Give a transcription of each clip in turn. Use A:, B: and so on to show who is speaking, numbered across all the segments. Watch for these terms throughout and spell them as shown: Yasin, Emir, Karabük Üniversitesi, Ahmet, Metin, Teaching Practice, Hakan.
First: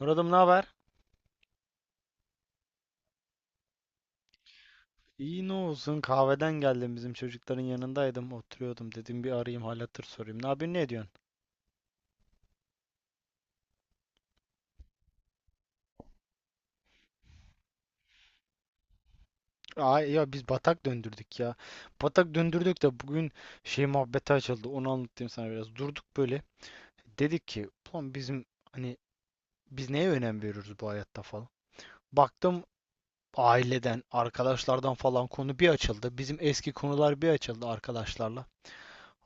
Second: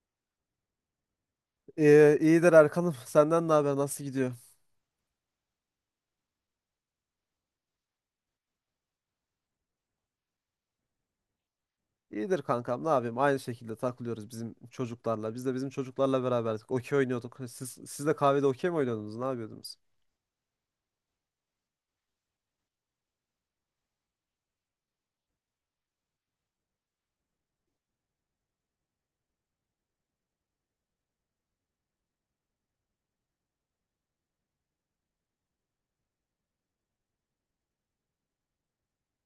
A: Murat'ım ne haber?
B: İyidir Erkan'ım. Senden ne haber? Nasıl gidiyor?
A: İyi ne olsun, kahveden geldim, bizim çocukların yanındaydım, oturuyordum, dedim bir arayayım, hal hatır sorayım. Ne yapıyorsun, ne ediyorsun?
B: İyidir kankam. Ne yapayım? Aynı şekilde takılıyoruz bizim çocuklarla. Biz de bizim çocuklarla beraberdik. Okey oynuyorduk. Siz de kahvede okey mi oynuyordunuz? Ne yapıyordunuz?
A: Aa ya biz batak döndürdük ya. Batak döndürdük de bugün şey muhabbeti açıldı, onu anlatayım sana biraz. Durduk böyle, dedik ki ulan bizim hani biz neye önem veriyoruz bu hayatta falan. Baktım, aileden arkadaşlardan falan konu bir açıldı. Bizim eski konular bir açıldı arkadaşlarla.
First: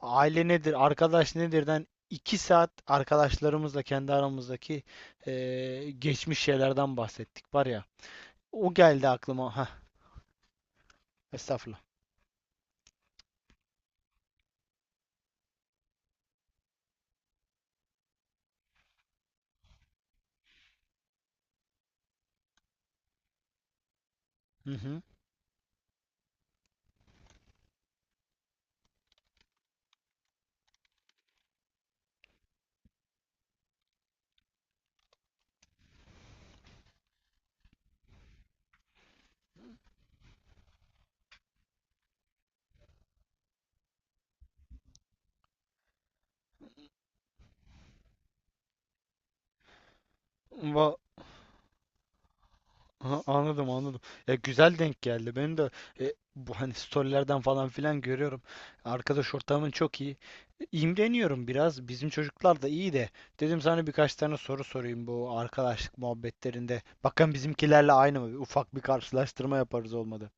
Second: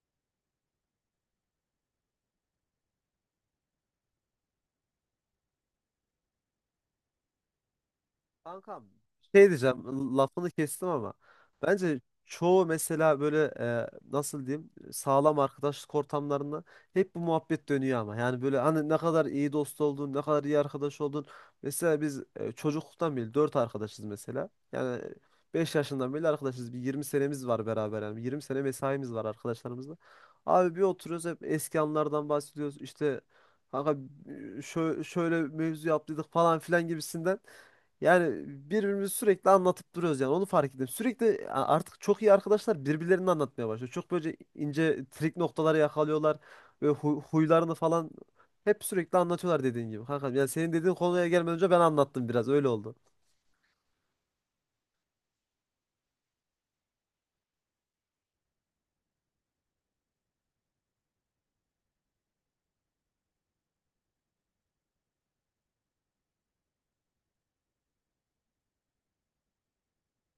A: Aile nedir, arkadaş nedirden iki saat arkadaşlarımızla kendi aramızdaki geçmiş şeylerden bahsettik var ya. O
B: Kankam
A: geldi
B: şey
A: aklıma. Ha,
B: diyeceğim, lafını kestim ama
A: estağfurullah.
B: bence çoğu mesela böyle nasıl diyeyim, sağlam arkadaşlık ortamlarında hep bu muhabbet dönüyor ama yani böyle hani ne kadar iyi dost oldun, ne kadar iyi arkadaş oldun. Mesela biz çocukluktan beri dört arkadaşız mesela.
A: Hı
B: Yani
A: hı.
B: 5 yaşından beri arkadaşız, bir 20 senemiz var beraber, yani 20 sene mesaimiz var arkadaşlarımızla. Abi bir oturuyoruz hep eski anlardan bahsediyoruz işte kanka, şöyle mevzu yaptıydık falan filan gibisinden. Yani birbirimizi sürekli anlatıp duruyoruz, yani onu fark ettim. Sürekli artık çok iyi arkadaşlar birbirlerini anlatmaya başlıyor. Çok böyle ince trik noktaları yakalıyorlar ve huylarını falan hep sürekli anlatıyorlar dediğin gibi. Kankam yani senin dediğin
A: Va-
B: konuya gelmeden önce ben anlattım, biraz öyle oldu.
A: ha, anladım. Ya güzel denk geldi. Benim de bu hani storylerden falan filan görüyorum. Arkadaş ortamın çok iyi. İmreniyorum biraz. Bizim çocuklar da iyi de. Dedim sana birkaç tane soru sorayım bu arkadaşlık muhabbetlerinde. Bakın bizimkilerle aynı mı? Ufak bir karşılaştırma yaparız, olmadı.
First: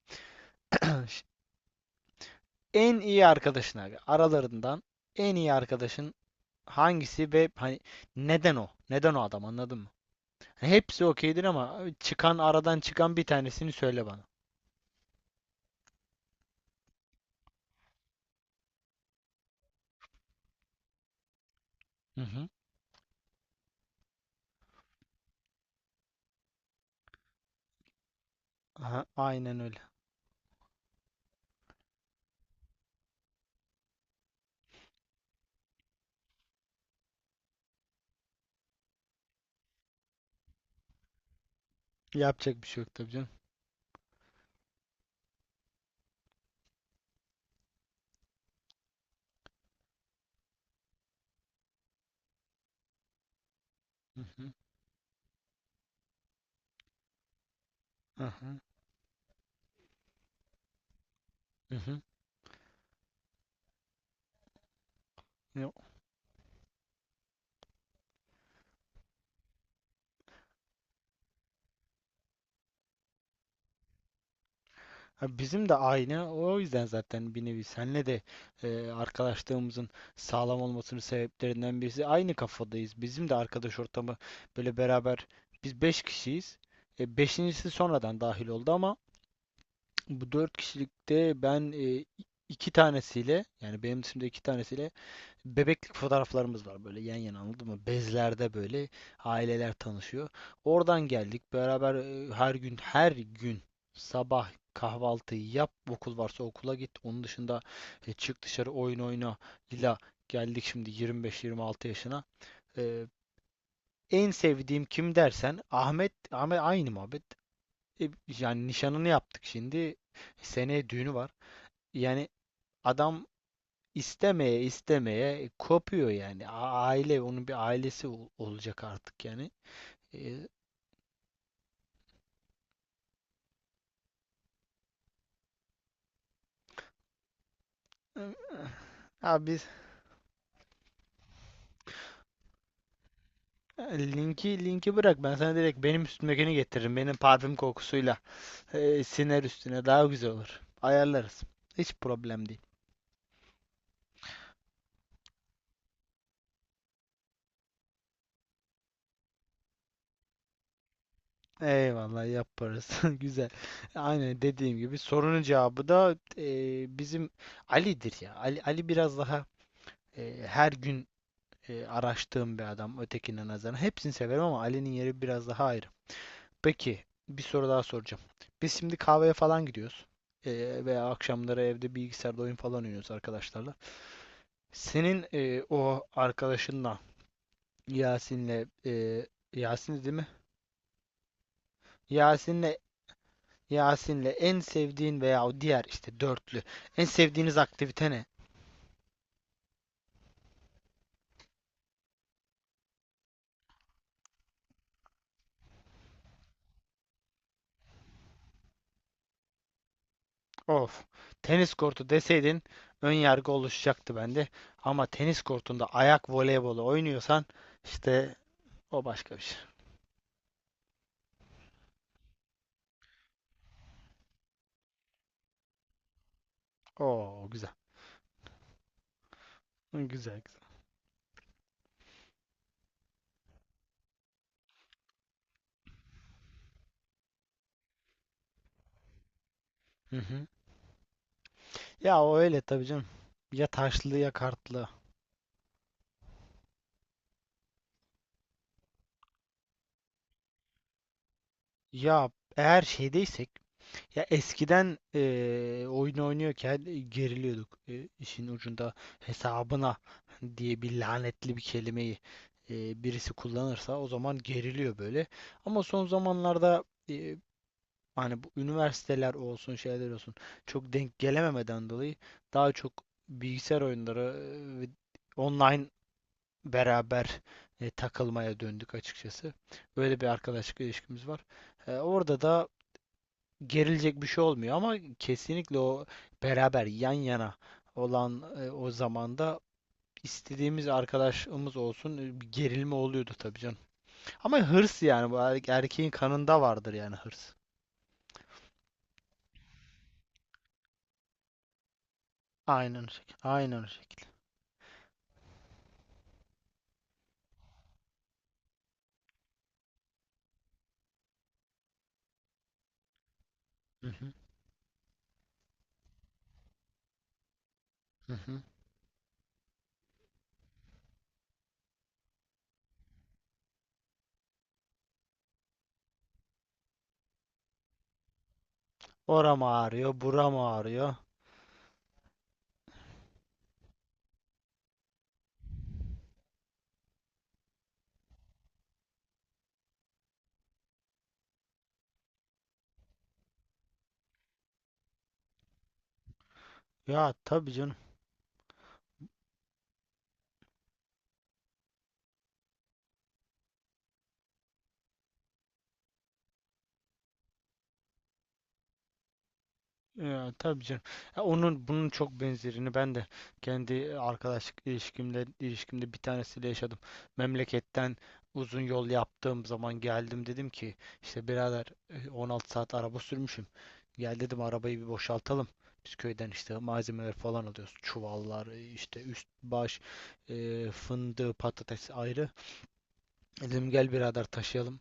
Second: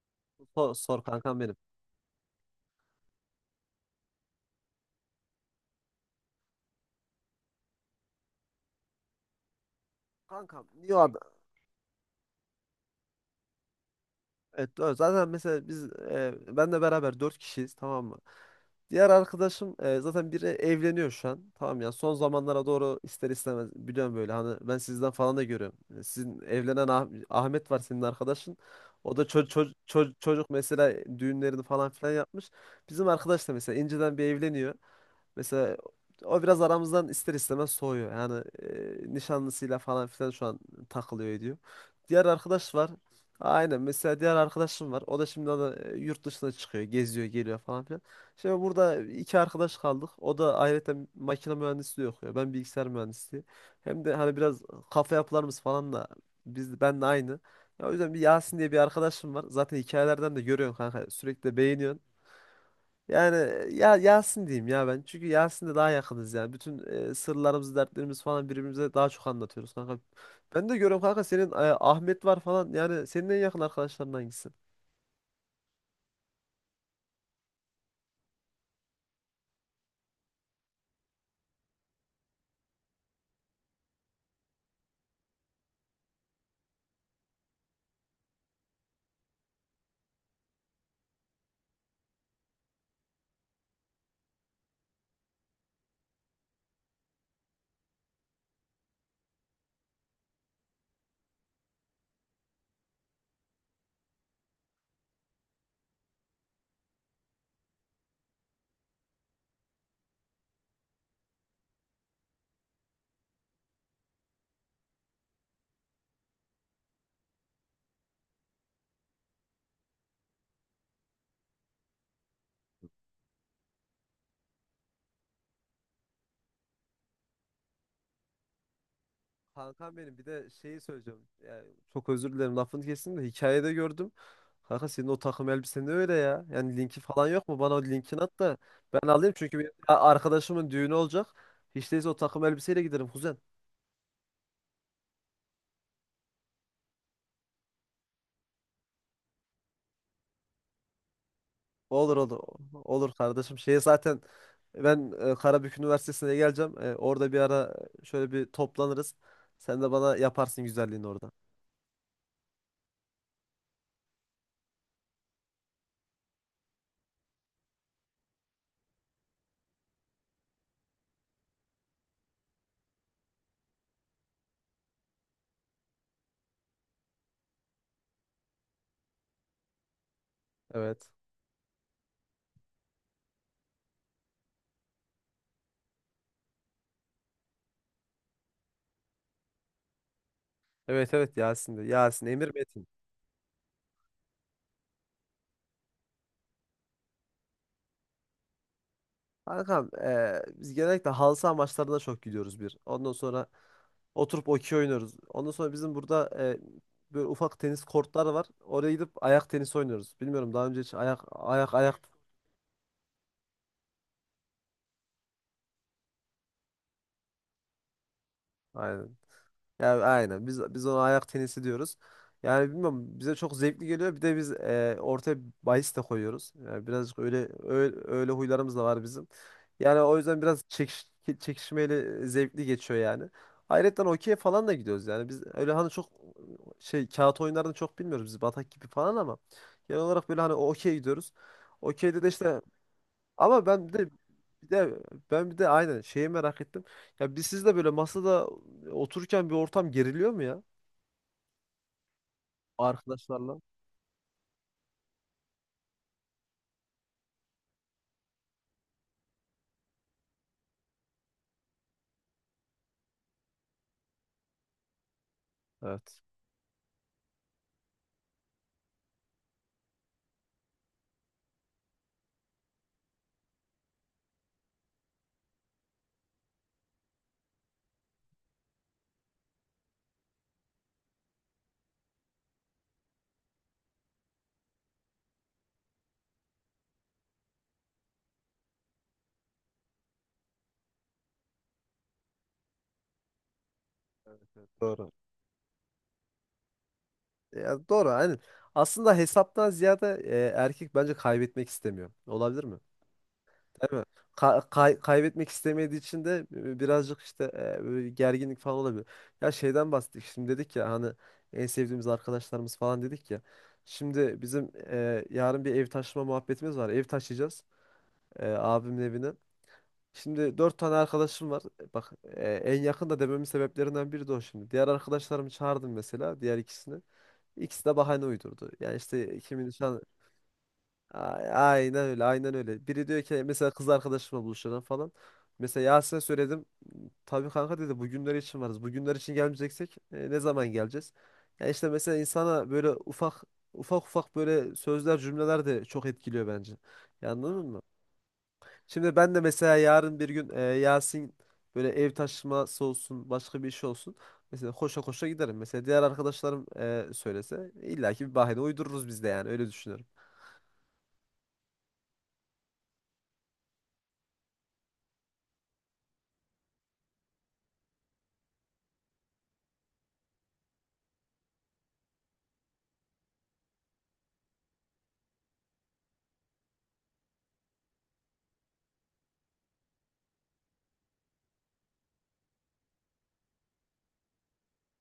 B: Sor, sor kankam benim.
A: En iyi arkadaşın aralarından en iyi arkadaşın hangisi ve hani neden o? Neden o adam, anladın mı?
B: Kankam,
A: Hani
B: niye o
A: hepsi
B: adam?
A: okeydir ama çıkan, aradan çıkan bir tanesini söyle bana.
B: Evet, doğru. Zaten mesela biz benle beraber dört kişiyiz, tamam mı? Diğer arkadaşım zaten biri evleniyor şu an. Tamam ya, son
A: Hı hı.
B: zamanlara doğru ister istemez, biliyorum böyle hani ben sizden falan da görüyorum. Sizin evlenen Ahmet var, senin arkadaşın.
A: Aha,
B: O da
A: aynen öyle.
B: çocuk mesela, düğünlerini falan filan yapmış. Bizim arkadaş da mesela inceden bir evleniyor. Mesela o biraz aramızdan ister istemez soğuyor. Yani nişanlısıyla falan filan şu an takılıyor ediyor. Diğer
A: Yapacak bir
B: arkadaş
A: şey
B: var.
A: yok tabii canım.
B: Aynen, mesela diğer arkadaşım var. O da şimdi da yurt dışına çıkıyor, geziyor, geliyor falan filan. Şimdi burada iki arkadaş kaldık. O da ayrıca makine mühendisliği okuyor, ben bilgisayar mühendisliği. Hem de
A: Hı
B: hani
A: hı.
B: biraz kafa yapılarımız falan da ben de aynı. Ya, o yüzden bir
A: Hı
B: Yasin
A: hı.
B: diye bir arkadaşım var. Zaten hikayelerden de görüyorsun kanka, sürekli de
A: Hı
B: beğeniyorsun.
A: hı.
B: Yani ya Yasin diyeyim ya ben, çünkü Yasin'le daha yakınız yani. Bütün sırlarımızı, dertlerimiz falan birbirimize daha çok anlatıyoruz kanka. Ben de görüyorum kanka senin Ahmet var falan. Yani senin en yakın arkadaşların hangisi?
A: Ha, bizim de aynı. O yüzden zaten bir nevi senle de arkadaşlığımızın sağlam olmasının sebeplerinden birisi aynı kafadayız. Bizim de arkadaş ortamı böyle beraber, biz 5 kişiyiz. Beşincisi sonradan dahil oldu ama bu 4 kişilikte ben iki tanesiyle, yani benim dışımda iki tanesiyle bebeklik fotoğraflarımız var böyle yan yana, anladın mı? Bezlerde böyle aileler tanışıyor. Oradan geldik. Beraber her gün her gün sabah kahvaltıyı yap. Okul varsa okula git. Onun dışında çık dışarı oyun oyna. İla geldik şimdi 25-26 yaşına. E, En sevdiğim kim dersen Ahmet, aynı muhabbet. E, Yani nişanını yaptık şimdi. Seneye düğünü var. Yani adam istemeye istemeye kopuyor yani. Aile, onun bir ailesi olacak artık yani.
B: Kankam benim, bir
A: Ee,
B: de şeyi söyleyeceğim. Yani çok özür dilerim lafını kestim de, hikayede gördüm. Kanka senin o takım elbisen de öyle ya. Yani linki falan yok mu? Bana o linkini at da ben alayım,
A: Abi
B: çünkü benim arkadaşımın düğünü olacak. Hiç değilse o takım elbiseyle giderim kuzen.
A: linki, bırak, ben sana direkt benim üstümdekini getiririm. Benim parfüm kokusuyla siner üstüne, daha güzel olur. Ayarlarız. Hiç
B: Olur olur.
A: problem değil.
B: Olur kardeşim. Şeye zaten ben Karabük Üniversitesi'ne geleceğim. Orada bir ara şöyle bir toplanırız. Sen de bana yaparsın güzelliğini orada.
A: Eyvallah, yaparız. Güzel. Aynen dediğim gibi sorunun cevabı da bizim Ali'dir ya. Ali, biraz daha her gün araştığım bir adam ötekine nazaran. Hepsini severim ama Ali'nin yeri biraz daha ayrı. Peki, bir soru daha soracağım. Biz şimdi kahveye falan gidiyoruz. Veya
B: Evet.
A: akşamları evde bilgisayarda oyun falan oynuyoruz arkadaşlarla. Senin o arkadaşınla, Yasin'le, Yasin değil mi?
B: Evet, evet, Yasin'de. Yasin, Emir,
A: Yasin'le
B: Metin.
A: Yasin'le en sevdiğin veya o diğer işte dörtlü en sevdiğiniz aktivite ne?
B: Kankam biz genellikle halı saha maçlarına çok gidiyoruz bir. Ondan sonra oturup okey oynuyoruz. Ondan sonra bizim burada böyle ufak tenis kortları var, oraya gidip ayak tenisi oynuyoruz. Bilmiyorum daha önce hiç
A: Of.
B: ayak
A: Tenis
B: ayak ayak.
A: kortu deseydin ön yargı oluşacaktı bende. Ama tenis kortunda ayak voleybolu oynuyorsan işte o
B: Aynen.
A: başka bir şey.
B: Yani aynen. Biz ona ayak tenisi diyoruz. Yani bilmiyorum, bize çok zevkli geliyor. Bir de biz ortaya bahis de koyuyoruz. Yani birazcık öyle
A: Oo, güzel.
B: öyle, öyle huylarımız da var bizim. Yani
A: Güzel,
B: o yüzden biraz
A: güzel.
B: çekişmeyle zevkli geçiyor yani. Ayrıca okey falan da gidiyoruz yani. Biz öyle hani çok şey, kağıt oyunlarını çok bilmiyoruz biz, batak gibi falan, ama genel
A: Hı
B: olarak böyle
A: hı.
B: hani okey gidiyoruz. Okey'de
A: Ya
B: de
A: o
B: işte
A: öyle tabii canım.
B: ama
A: Ya taşlı ya kartlı.
B: de ben bir de aynen şeyi merak ettim. Ya siz de böyle masada otururken bir ortam geriliyor mu ya
A: Ya, eğer şeydeysek
B: arkadaşlarla?
A: ya eskiden oyun oynuyorken geriliyorduk. İşin ucunda hesabına diye bir lanetli bir kelimeyi birisi kullanırsa o zaman geriliyor böyle. Ama son
B: Evet.
A: zamanlarda, hani bu üniversiteler olsun şeyler olsun çok denk gelememeden dolayı daha çok bilgisayar oyunları, ve online beraber takılmaya döndük açıkçası. Böyle bir arkadaşlık ilişkimiz var. Orada da gerilecek bir şey olmuyor ama kesinlikle o beraber yan yana olan o zamanda istediğimiz arkadaşımız olsun, bir gerilme oluyordu tabii canım.
B: Evet,
A: Ama
B: evet.
A: hırs,
B: Doğru.
A: yani bu erkeğin kanında vardır yani, hırs.
B: Ya doğru, aynen. Aslında hesaptan ziyade erkek bence kaybetmek istemiyor. Olabilir mi?
A: Aynen o şekilde. Aynen o
B: Değil mi?
A: şekilde.
B: Kaybetmek istemediği için de birazcık işte böyle gerginlik falan olabilir. Ya şeyden bahsettik. Şimdi dedik ya hani en sevdiğimiz arkadaşlarımız falan dedik ya.
A: Hı hı.
B: Şimdi bizim yarın bir ev taşıma muhabbetimiz var. Ev taşıyacağız,
A: Hı hı.
B: abimin evine. Şimdi dört tane arkadaşım var. Bak, en yakın da dememin sebeplerinden biri de o şimdi. Diğer arkadaşlarımı çağırdım mesela, diğer ikisini. İkisi de bahane uydurdu. Yani işte
A: Oram
B: kimin nişan...
A: ağrıyor, buram ağrıyor.
B: A- Aynen öyle, aynen öyle. Biri diyor ki mesela kız arkadaşımla buluşalım falan. Mesela Yasin'e söyledim. Tabii kanka, dedi, bugünler için varız. Bugünler için gelmeyeceksek ne zaman geleceğiz? Ya işte mesela insana böyle ufak ufak ufak böyle sözler, cümleler de çok etkiliyor bence. Ya
A: Ya
B: anladın
A: tabii
B: mı?
A: canım.
B: Şimdi ben de mesela yarın bir gün Yasin böyle ev taşıması olsun, başka bir iş olsun, mesela koşa koşa giderim. Mesela diğer arkadaşlarım söylese illaki bir bahane uydururuz biz de, yani öyle düşünüyorum.
A: Ya, tabii canım. Ya, onun bunun çok benzerini ben de kendi arkadaşlık ilişkimde bir tanesiyle yaşadım. Memleketten uzun yol yaptığım zaman geldim, dedim ki işte birader, 16 saat araba sürmüşüm. Gel dedim, arabayı bir boşaltalım. Biz köyden işte malzemeler falan alıyoruz. Çuvallar, işte üst baş, fındığı, patates ayrı. Dedim gel birader taşıyalım.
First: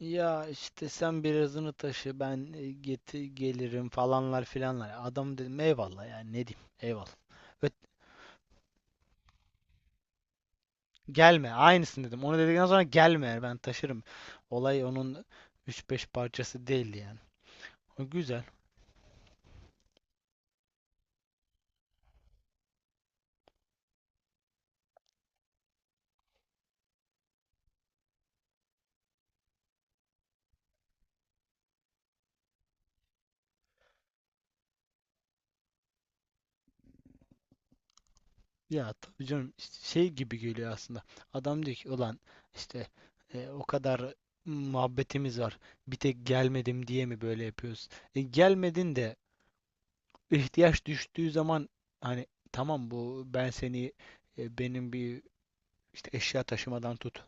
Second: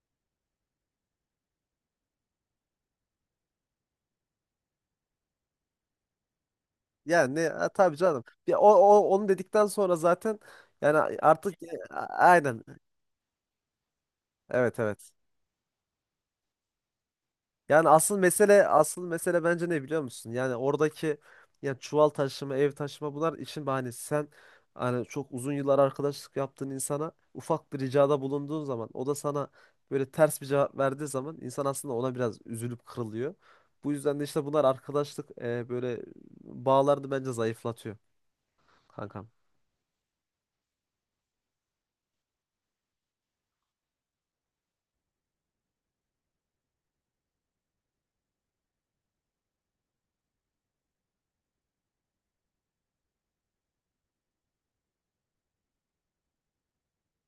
A: Ya işte sen birazını taşı, ben geti gelirim falanlar filanlar. Adam dedim eyvallah, yani ne diyeyim, eyvallah.
B: Yani ne, ha,
A: Ve
B: tabii canım. Ya o, o onu dedikten sonra zaten yani
A: gelme,
B: artık
A: aynısını dedim. Onu
B: aynen.
A: dedikten sonra gelme, yani ben taşırım.
B: Evet,
A: Olay
B: evet.
A: onun üç beş parçası değildi yani.
B: Yani
A: O
B: asıl
A: güzel.
B: mesele, asıl mesele bence ne biliyor musun? Yani oradaki, yani çuval taşıma, ev taşıma, bunlar işin bahanesi. Sen hani çok uzun yıllar arkadaşlık yaptığın insana ufak bir ricada bulunduğun zaman, o da sana böyle ters bir cevap verdiği zaman, insan aslında ona biraz üzülüp kırılıyor. Bu yüzden de işte bunlar arkadaşlık böyle bağlarını bence zayıflatıyor
A: Ya tabii
B: kankam.
A: canım, işte şey gibi geliyor aslında. Adam diyor ki ulan işte o kadar muhabbetimiz var. Bir tek gelmedim diye mi böyle yapıyoruz? Gelmedin de ihtiyaç düştüğü zaman, hani tamam, bu ben seni benim bir işte eşya taşımadan tut,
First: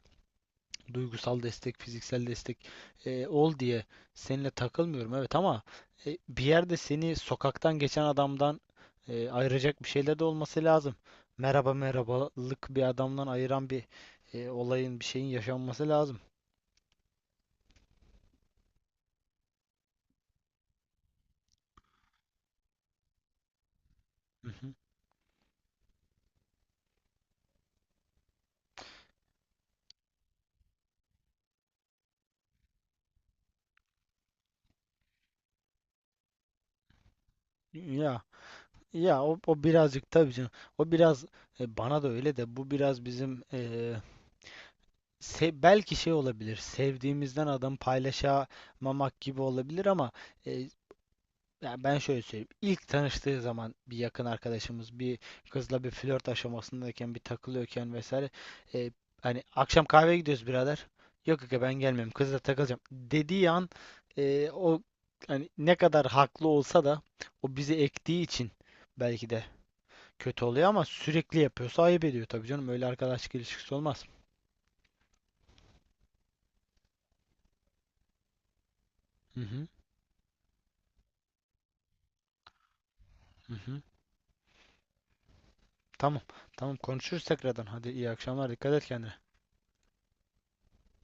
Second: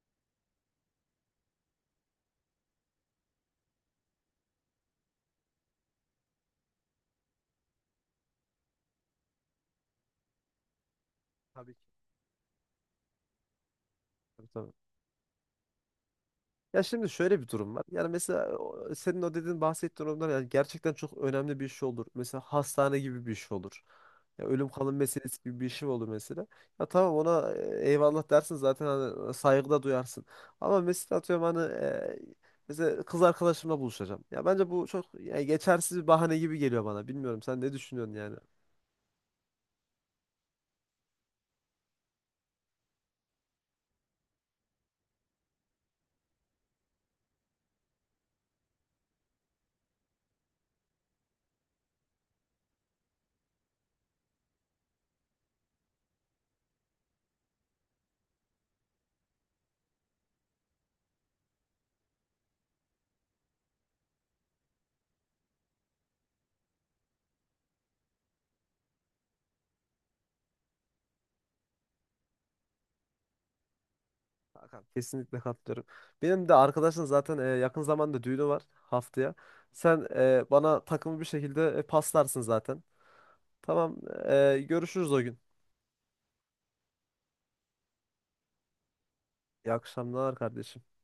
A: duygusal destek, fiziksel destek ol diye seninle takılmıyorum evet, ama bir yerde seni sokaktan geçen adamdan ayıracak bir şeyler de olması lazım.
B: Tabii
A: Merhaba
B: ki.
A: merhabalık bir adamdan ayıran bir
B: Tabii, tabii.
A: olayın, bir şeyin yaşanması lazım.
B: Ya şimdi şöyle bir durum var. Yani mesela senin o dediğin, bahsettiğin durumlar, yani gerçekten çok önemli bir iş olur. Mesela hastane gibi bir iş olur. Ya
A: Hı
B: ölüm
A: hı.
B: kalım meselesi gibi bir şey olur mesela. Ya tamam, ona eyvallah dersin zaten, hani saygı duyarsın. Ama mesela atıyorum hani mesela kız arkadaşımla buluşacağım. Ya bence bu çok yani geçersiz bir bahane gibi geliyor bana. Bilmiyorum sen ne düşünüyorsun
A: Ya,
B: yani?
A: o, birazcık tabii canım. O biraz bana da öyle de, bu biraz bizim Se belki şey olabilir. Sevdiğimizden adam paylaşamamak gibi olabilir ama, e, ya ben şöyle söyleyeyim. İlk tanıştığı zaman bir yakın arkadaşımız bir kızla bir flört aşamasındayken bir takılıyorken vesaire, e, hani akşam kahveye gidiyoruz birader. Yok aga, ben gelmiyorum. Kızla takılacağım dediği an o hani ne kadar haklı olsa da o bizi ektiği için belki de kötü oluyor ama sürekli yapıyorsa ayıp ediyor tabii canım. Öyle arkadaşlık ilişkisi olmaz.
B: Hakan, kesinlikle katılıyorum. Benim de arkadaşın zaten yakın zamanda düğünü var, haftaya.
A: Hı hı.
B: Sen bana takımı bir şekilde paslarsın zaten.
A: Hı hı.
B: Tamam, görüşürüz o gün.
A: Tamam. Tamam, konuşuruz tekrardan. Hadi, iyi akşamlar. Dikkat et kendine.
B: İyi akşamlar kardeşim.